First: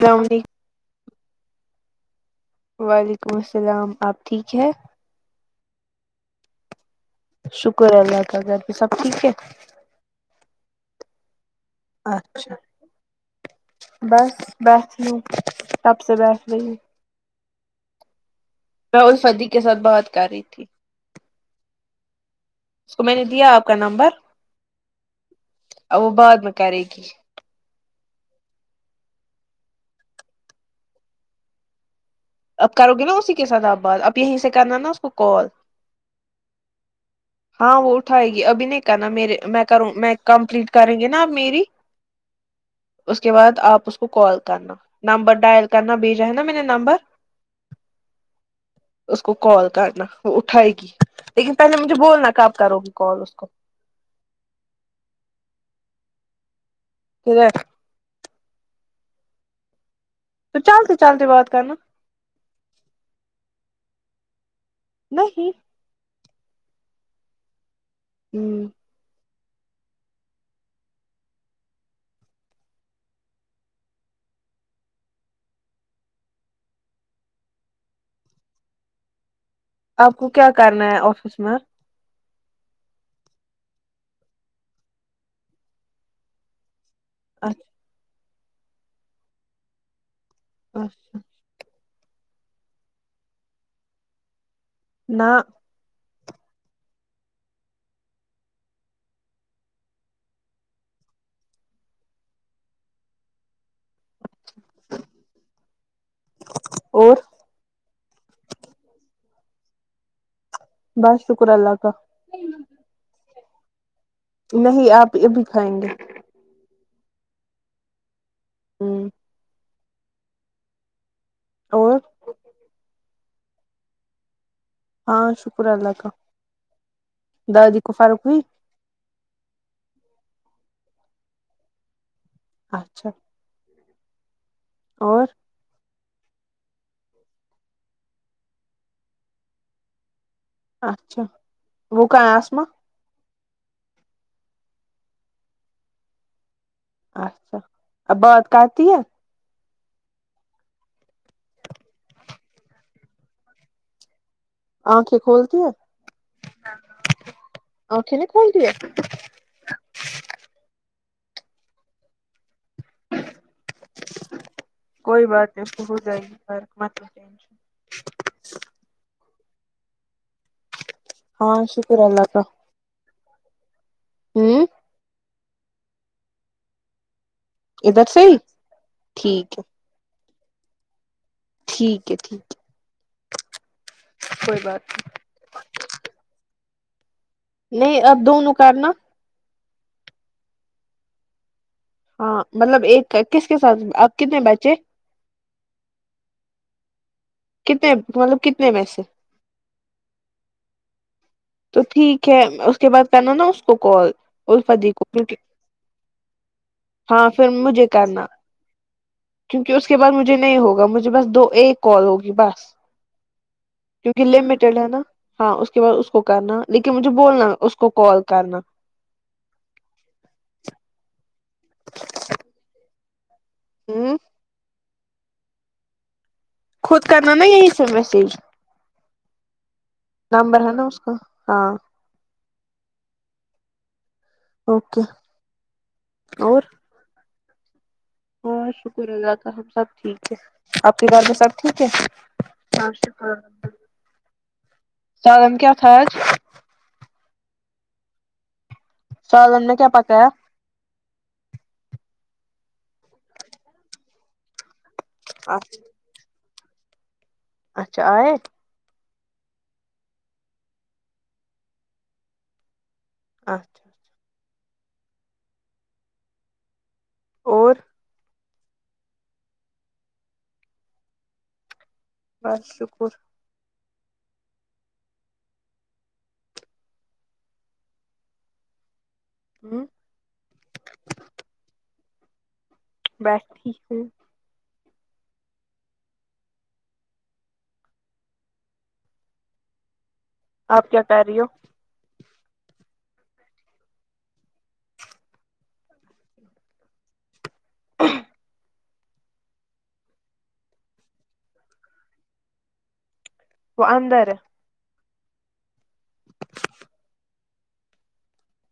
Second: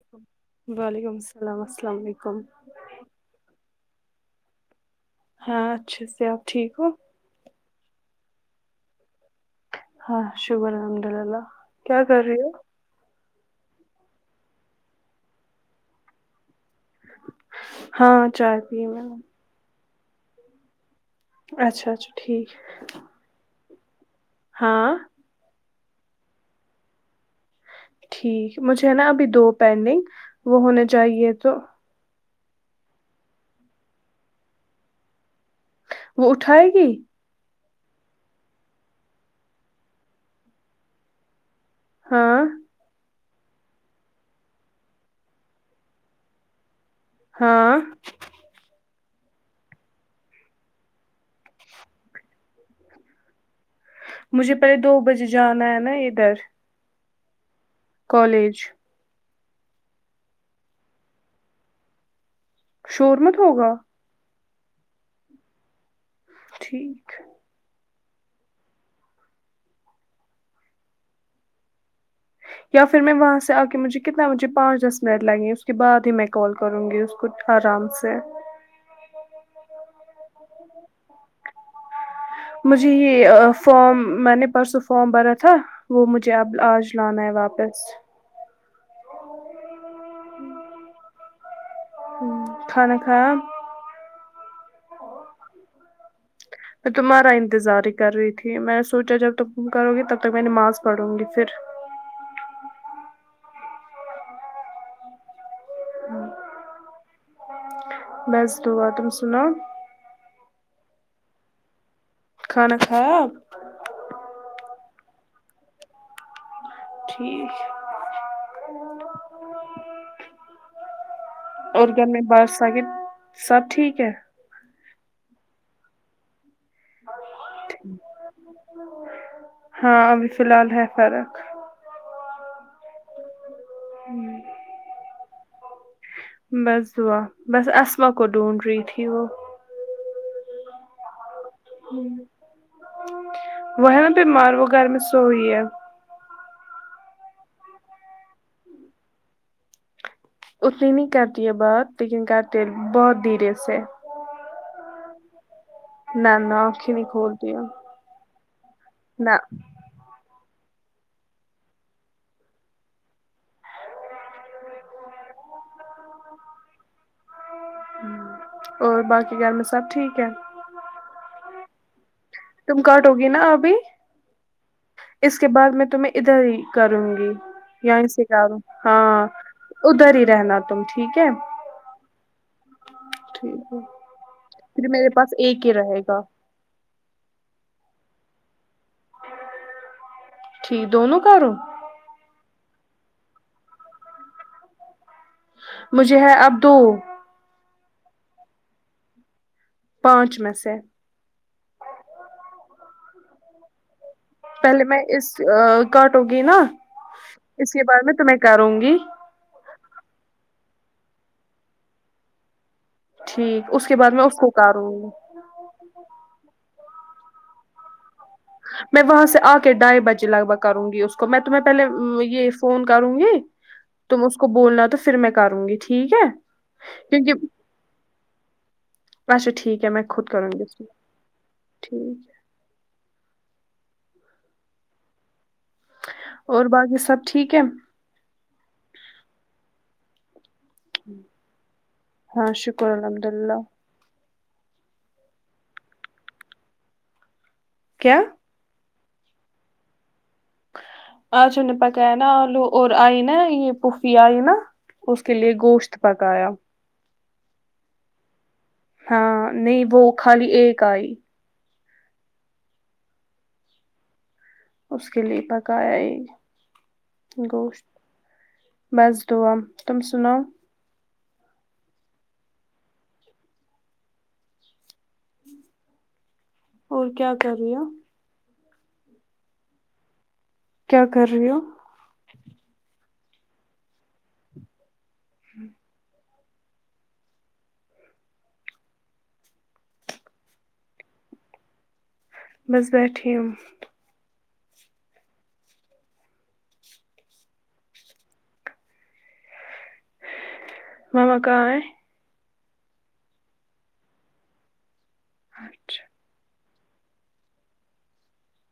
السلام علیکم وعلیکم السلام السلام علیکم وعلیکم السلام آپ ٹھیک ہے ہاں اچھے سے آپ ٹھیک ہو شکر ہے اللہ کا گھر پے سب ٹھیک ہے ہاں شکر الحمد للہ کیا کر رہی ہو اچھا بس بیٹھی ہوں تب سے بیٹھ رہی ہوں ہاں چائے پی میں تو اس نے۔ فدیق کے ساتھ بات کری اچھا اچھا ٹھیک اس کو میں نے دیا آپ کا نمبر ہاں ا وہ بعد میں کرے گی ٹھیک مجھے نا ابھی دو پینڈنگ وہ ہونے چاہیے تو اب کرو گے نا اسی کے ساتھ آپ بات اب یہیں سے کرنا نا اس کو کال وہ اٹھائے گی ہاں وہ اٹھائے گی ابھی نہیں کرنا میرے میں کروں میں کمپلیٹ کریں گے نا اب میری ہاں اس کے بعد آپ اس کو کال کرنا نمبر ڈائل کرنا بھیجا ہے نا میں نے نمبر ہاں اس کو کال کرنا وہ اٹھائے گی لیکن پہلے مجھے بولنا کب کرو گی کال اس کو مجھے پہلے دو بجے جانا ہے نا ادھر کدھر کالج تو چلتے چلتے بات کرنا شور مت ہوگا نہیں ٹھیک ہوں یا پھر میں وہاں سے آ کے مجھے کتنا بجے پانچ دس منٹ لگیں گے اس کے بعد ہی میں کال کروں گی اس کو آرام سے آپ کو کیا کرنا ہے آفس میں مجھے یہ فارم میں نے پرسوں فارام بھرا تھا وہ مجھے اب آج لانا ہے واپس اچھا کھانا کھایا نا میں تمہارا انتظار ہی کر رہی تھی میں نے سوچا جب تک تم کرو گی تب تک میں نماز پڑھوں گی پھر اور بس دعا تم سناؤ بس شکر اللہ کا کھانا کھایا نہیں اپی ابھی کھائیں گے ٹھیک ہے ہوں اور گھر میں باقی سبھی سب ٹھیک ہے ہاں شکر اللہ کا دادی کو فرق ہوئی ہاں ابھی فلحال ہے فرق اچھا اور بس دعا بس اسما کو ڈھونڈ رہی تھی وہ اچھا وہ کہاں ہے آسما وہ ہے نہ بیمار وہ گھر میں سوئی ہے اچھا اب بات کرتی ہے اتنی نہیں کرتی ہے بات لیکن کرتے بہت دھیرے سے آنکھیں کھولتی ہے نہ نہ آنکھیں نہیں کھولتی ہے آنکھیں نہیں کھولتی ہے نہ کوئی بات نہیں اسکو ہو جائےگی فرق مت لو ٹینشن اور باقی گھر میں سب ٹھیک ہے ہاں شکر اللہ کا تم کاٹو گی نا ابھی ہ اس کے بعد میں تمہیں ادھر ہی کروں گی یہیں ادھر سے ہی کرو ہاں ٹھیک ہے ادھر ہی رہنا تم ٹھیک ہے ٹھیک ہے ٹھیک ہے ٹھیک ہے کوئی بات پھر میرے پاس ایک ہی رہے گا نہیں اب دونوں کرنا ٹھیک دونوں کرو ہاں مطلب ایک کا کس کے ساتھ اب کتنے بچے مجھے ہے اب دو کتنے مطلب کتنےمیں پیسے پانچ میں سے تو ٹھیک ہے اس کے بعد کرنا نا اس کو کال پہلے الفدی میں کو اس کیونکہ کاٹو گی نا ہاں پھر اس کے مجھے بعد میں کرنا تمہیں کروں گی کیونکہ اس کے بعد مجھے نہیں ہوگا مجھے بس دو ایک کال ہوگی بس ٹھیک اس کے بعد میں کیونکہ اس کو لمیٹیڈ ہے کروں نا گی ہاں اس کے بعد اس کو کرنا لیکن مجھے بولنا اس کو کال کرنا میں وہاں سے آ کے ڈھائی بجے لگ بھگ کروں گی اس کو میں تمہیں پہلے یہ فون کروں گی ہ تم اس کو بولنا تو پھر میں کروں گی ٹھیک ہے خود کرنا نا کیونکہ یہیں سے مسیج اچھا ٹھیک ہے میں خود کروں نمبر گی ہے نا میں، اس کا ہاں ٹھیک ہے؟ اوکے اور باقی سب ٹھیک ہے اور شکر االلہ کا ہم سب ٹھیک ہے آپ کے گھر میں سب ٹھیک ہے ہاں شکر الحمد اللہ [unintelligible] سالن کیا تھا آج کیا سالن میں کیا پکایا آج ہم نے پکایا نا آلو اور آئی نا یہ پھوفی آئی نا اس کے لیئے گوشت پکایا اچھا آئے ہاں نہیں وہ خالی ایک آئی اچھا اچھا اس کے لیے پکایا یہ اور گوشت بس دعا تم سناؤ بس شکر اور کیا کر رہی ہو ہ کیا کر رہی ہو بیٹھی ہوں ہوں آپ کیا کر رہی ہو بس بیٹھی ہوں [inaudible] مما کہاں ہے وہ اندر ہے اچھا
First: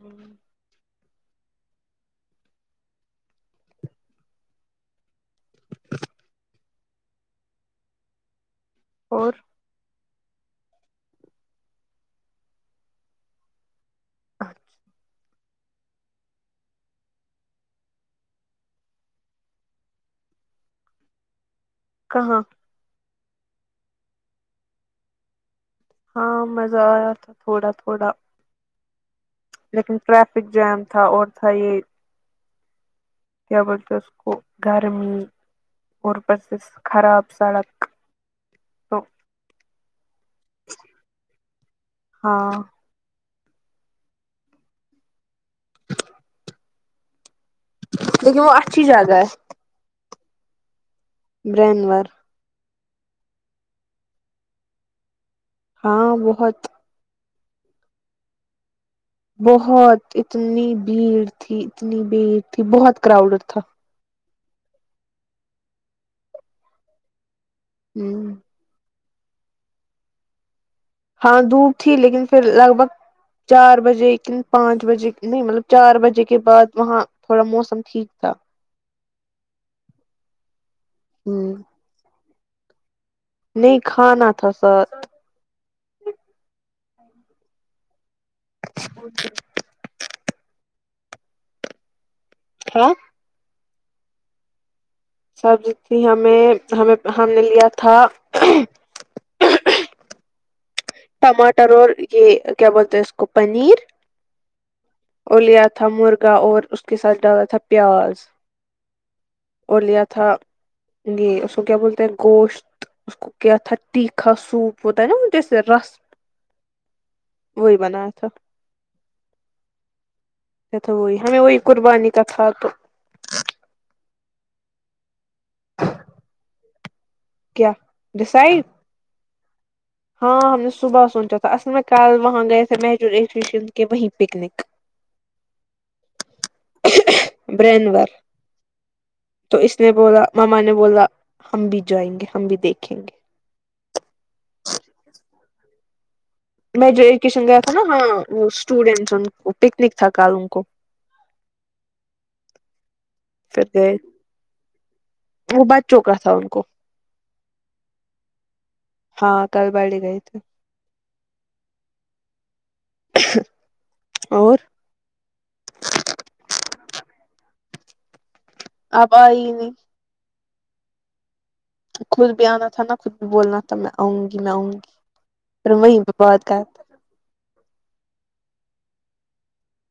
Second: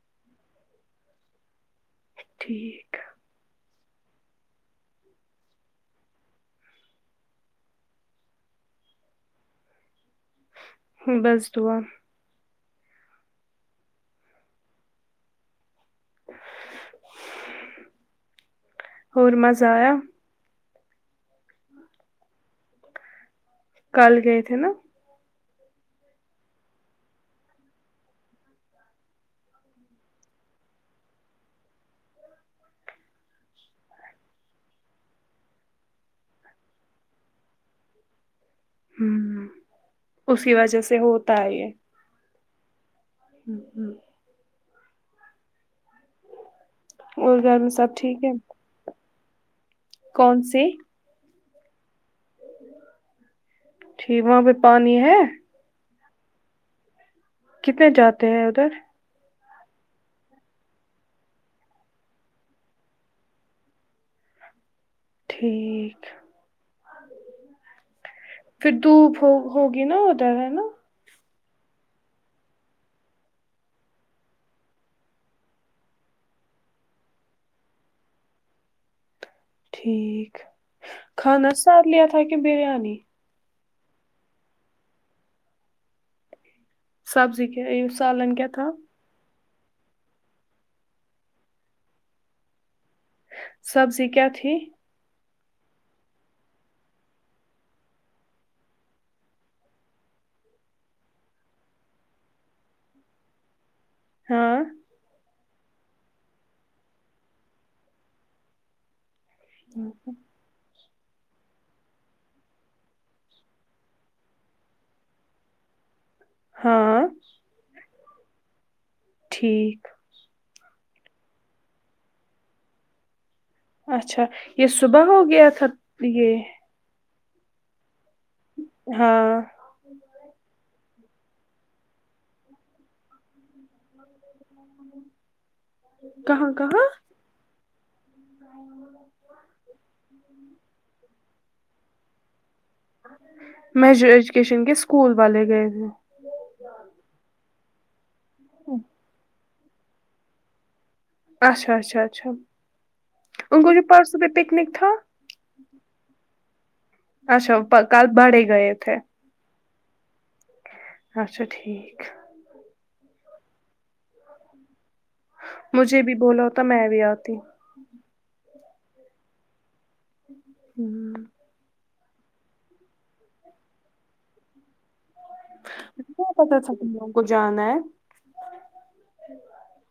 ہوں ٹھیک اور بس دعا اور مزہ آیا کہاں کل گئے تھے نا ہاں مزہ آیا تھا تھوڑا تھوڑا لیکن ٹریفک جیم تھا اور تھا یہ کیا بولتے اس کو گرمی اور اوپر سے خراب سڑک تو ہوں اسی وجہ سے ہوتا ہے یہ ہاں ہوں ہوں اور گھر میں سب ٹھیک ہے کیونکہ وہ اچھی جگہ ہے کون سی برنور ٹھیک وہاں پہ پانی ہے ہاں بہت کتنے جاتے ہیں ادھر بہت اتنی بھیڑ تھی اتنی بھیڑ تھی بہت کراؤڈ تھا ٹھیک ہوں پھر دھوپ ہو ہوگی نا ادھر ہے نا ہاں دھوپ تھی لیکن فر لگ بھگ چار بجے کن پانچ بجے نہیں مطلب چار بجے کے بعد وہاں تھوڑا موسم ٹھیک تھا ٹھیک کھانا سادہ لیا تھا کے بریانی نہیں کھانا تھا ساد سبزی کیا سالان کیا تھا [inaudible] ہاں سبزی کیا تھی سبز تھی ہمیں ہمیں ہم نے لیا تھا ٹماٹر اور یہ کیا بولتے اس کو پنیر ہاں اور لیا تھا مرغا اور اس کے ساتھ ڈالا تھا پیاز لیا تھا یہ اس کو کیا بولتے ہیں گوشت اس کو کیا تھا تیکھا سوپ ہوتا ہے نا وہ جس سے رس ہاں وہی بنایا تھا ٹھیک تو وہی ہمیں وہی قربانی کا تھا تو اچھا یہ صبح ہو گیا تھا پ یہ کیا ڈیسائڈ ہاں ہاں ہم نے صبح سوچا تھا اصل میں کل وہاں گئے تھے مہجورشن کے وہیں پکنک کہاں کہاں برینور تو اس نے بولا مما نے بولا ہم بھی جائیں گے ہم بھی دیکھیں گے میجر ایجوکیشن کے اسکول والے گئے تھے میجر ایجوکیشن گیا تھا نا ہاں وہ اسٹوڈینٹس ان کو پکنک تھا کل ان کو اچھا اچھا اچھا ان پھر کو جو گئے پرسوں بھی پکنک تھا وہ بچوں کا تھا ان کو اچھا پ کل بڑے گئے تھے ہاں کل بڑے گئے تھے اچھا ٹھیک اور مجھے بھی بولا ہوتا میں بھی آتی ہوں ہوں آپ آئی نہیں ہوں خود بھی آنا تھا نا خود بھی بولنا تھا میں آؤں گی میں آؤں گی پھر وہیں مجھے پہ کیا بات پتا کر تھا تم لوگوں کو جانا ہے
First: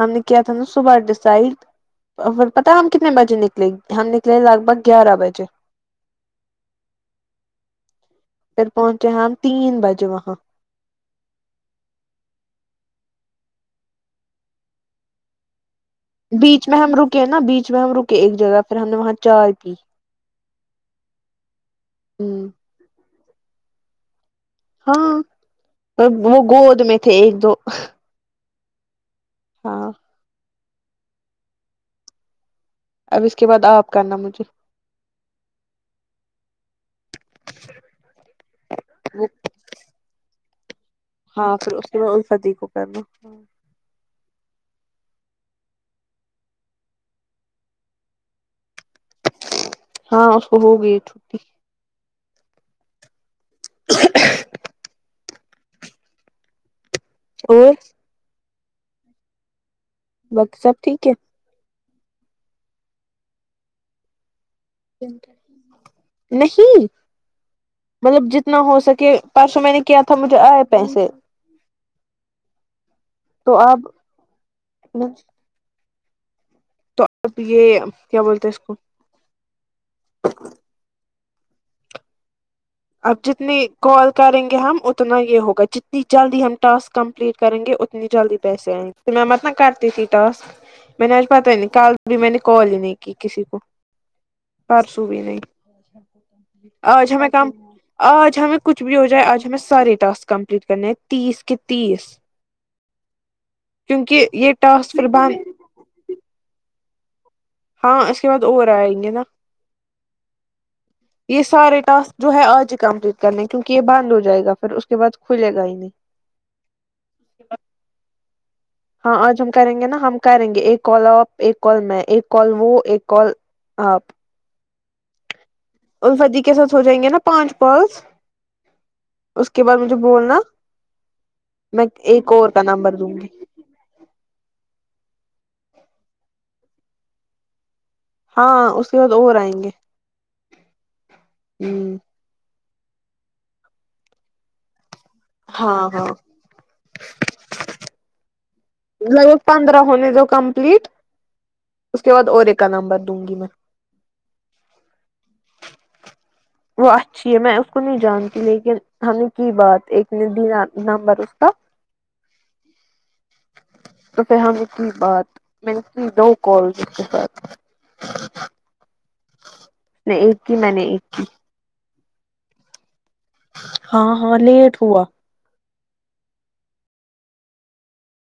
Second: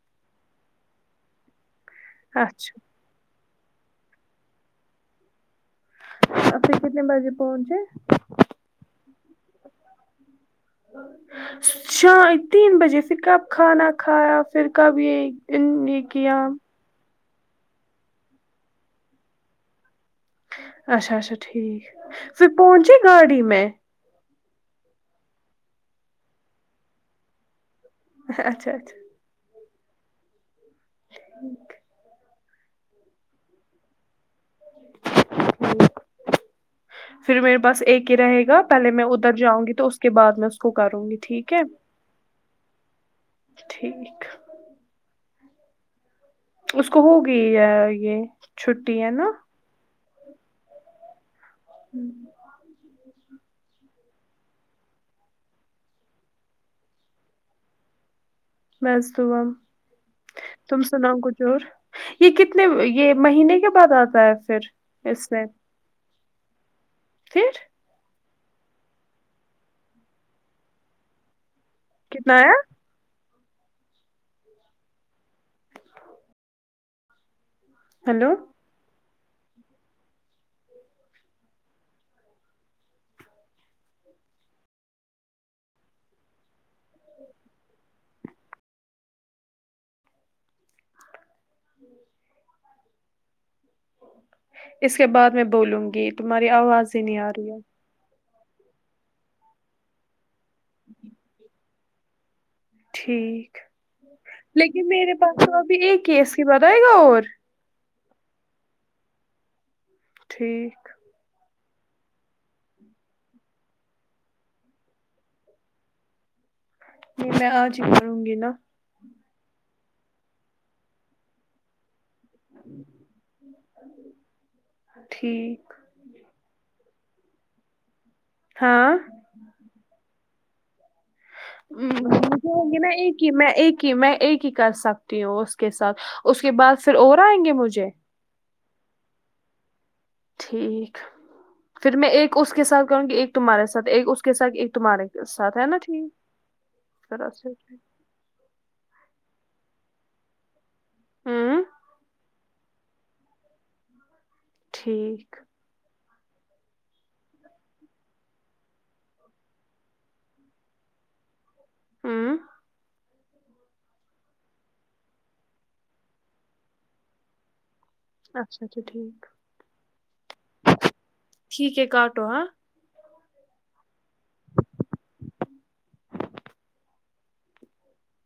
ہم نے کیا تھا نا صبح ڈسائڈ پھر پتا اچھا ہم کتنے بجے نکلے ہم نکلے لگ بھگ گیارہ بجے پھر کتنے بجے پہنچے پھر پہنچے ہم تین بجے وہاں شاید تین بجے پھر کب کھانا کھایا پھر کب یہ ایک دن بیچ میں ہم رکے نا بیچ میں ہم رکے ایک جگہ پھر ہم نے وہاں چائے پی اچھا اچھا ٹھیک پھر پہونچے گاڑی میں ہاں تب وہ گود میں تھے ایک دو اچھا اچھا ہاں ٹھیک اب اس کے بعد آپ کرنا مجھے پھر میرے پاس ایک ہی رہے گا پہلے میں وہ ادھر جاؤں گی تو اس کے بعد میں اس کو کروں گی ہاں ٹھیک ہے پھر اس کے بعد الفتیح کو کرنا ٹھیک اس کو ہوگی یا یہ چھٹی ہے نا ہاں اس کو ہوگئی چھٹی ہوں [inaudible] اور بس دعا باقی تم سب ٹھیک ہے سناؤ کچھ اور یہ کتنے یہ مہینے کے بعد آتا ہے پھر اس میں نہیں پھر مطلب جتنا ہو سکے پرسوں میں نے کیا تھا مجھے آئے پیسے کتنا آیا تو اب مجھ تو اب یہ کیا ہیلو بولتے اس کو اب جتنی کال کریں گے ہم اتنا یہ ہوگا جتنی جلدی ہم ٹاسک کمپلیٹ کریں گے ات اتنی جلدی پیسے آئیں تو میں مت نہ کرتی تھی ٹاسک میں نے آج پتا ہی نہیں کل بھی میں نے کال ہی نہیں کی کسی کو اس پرسوں کے بھی بعد نہیں میں بولوں گی تمہاری آواز ہی آج نہیں ہمیں آ رہی کم ہے آج ہمیں کچھ بھی ہو جائے آج ہمیں سارے ٹاسک کمپلیٹ کرنے ہیں تیس کے تیس ٹھیک کیونکہ یہ لیکن ٹاسک پھر میرے بعد پاس تو ابھی ایک کیس کی بعد آائے گا اور ہاں اس کے بعد اور آینگے نا ٹھیک یہ سارے ٹاسک جو ہے آج ہی کمپلیٹ کرنے کیونکہ یہ بند ہو جائے گا پھر اس کے بعد کھلے گا ہی نہیں پھر میں آج ہی کروں گی نا ہاں آج ہم کریں گے نا ہم کریں گے ایک کال آپ ایک کال میں ایک کال وہ ایک کال آپ ٹھیک الفت دی کے ساتھ ہو جائیں گے نا پانچ کالس ہاں اس کے بعد مجھے بولنا میں ایک اور کا نمبر دوں گی کہ میں ایک ہی کر سکتی ہوں اس کے ساتھ اس کے بعد پھر اور آئیں گے مجھے ہاں اس کے بعد اور آئیں گے ٹھیک ہ پھر میں ایک اس کے ساتھ کروں گی ایک تمہارے ساتھ ایک اس کے ساتھ ایک تمہارے ساتھ ہے نا ہاں ہاں ٹھیک [unintelligible] میرے پندرہ ہونے دو کمپلیٹ ہوں اس کے بعد اور ایک کا نمبر دوں گی میں ٹھیک وہ اچھی ہے میں اس کو نہیں جانتی لیکن ہم نے کی بات ایک نے دی آپ نمبر اس کا ہوں تو پھر ہم نے کی بات میں نے کی دو کال کے اس کے ساتھ اچھا اچھا ٹھیک نہیں ایک کی میں نے ایک کی ٹھیک ہے کاٹو ہاں ہاں ہاں لیٹ ہوا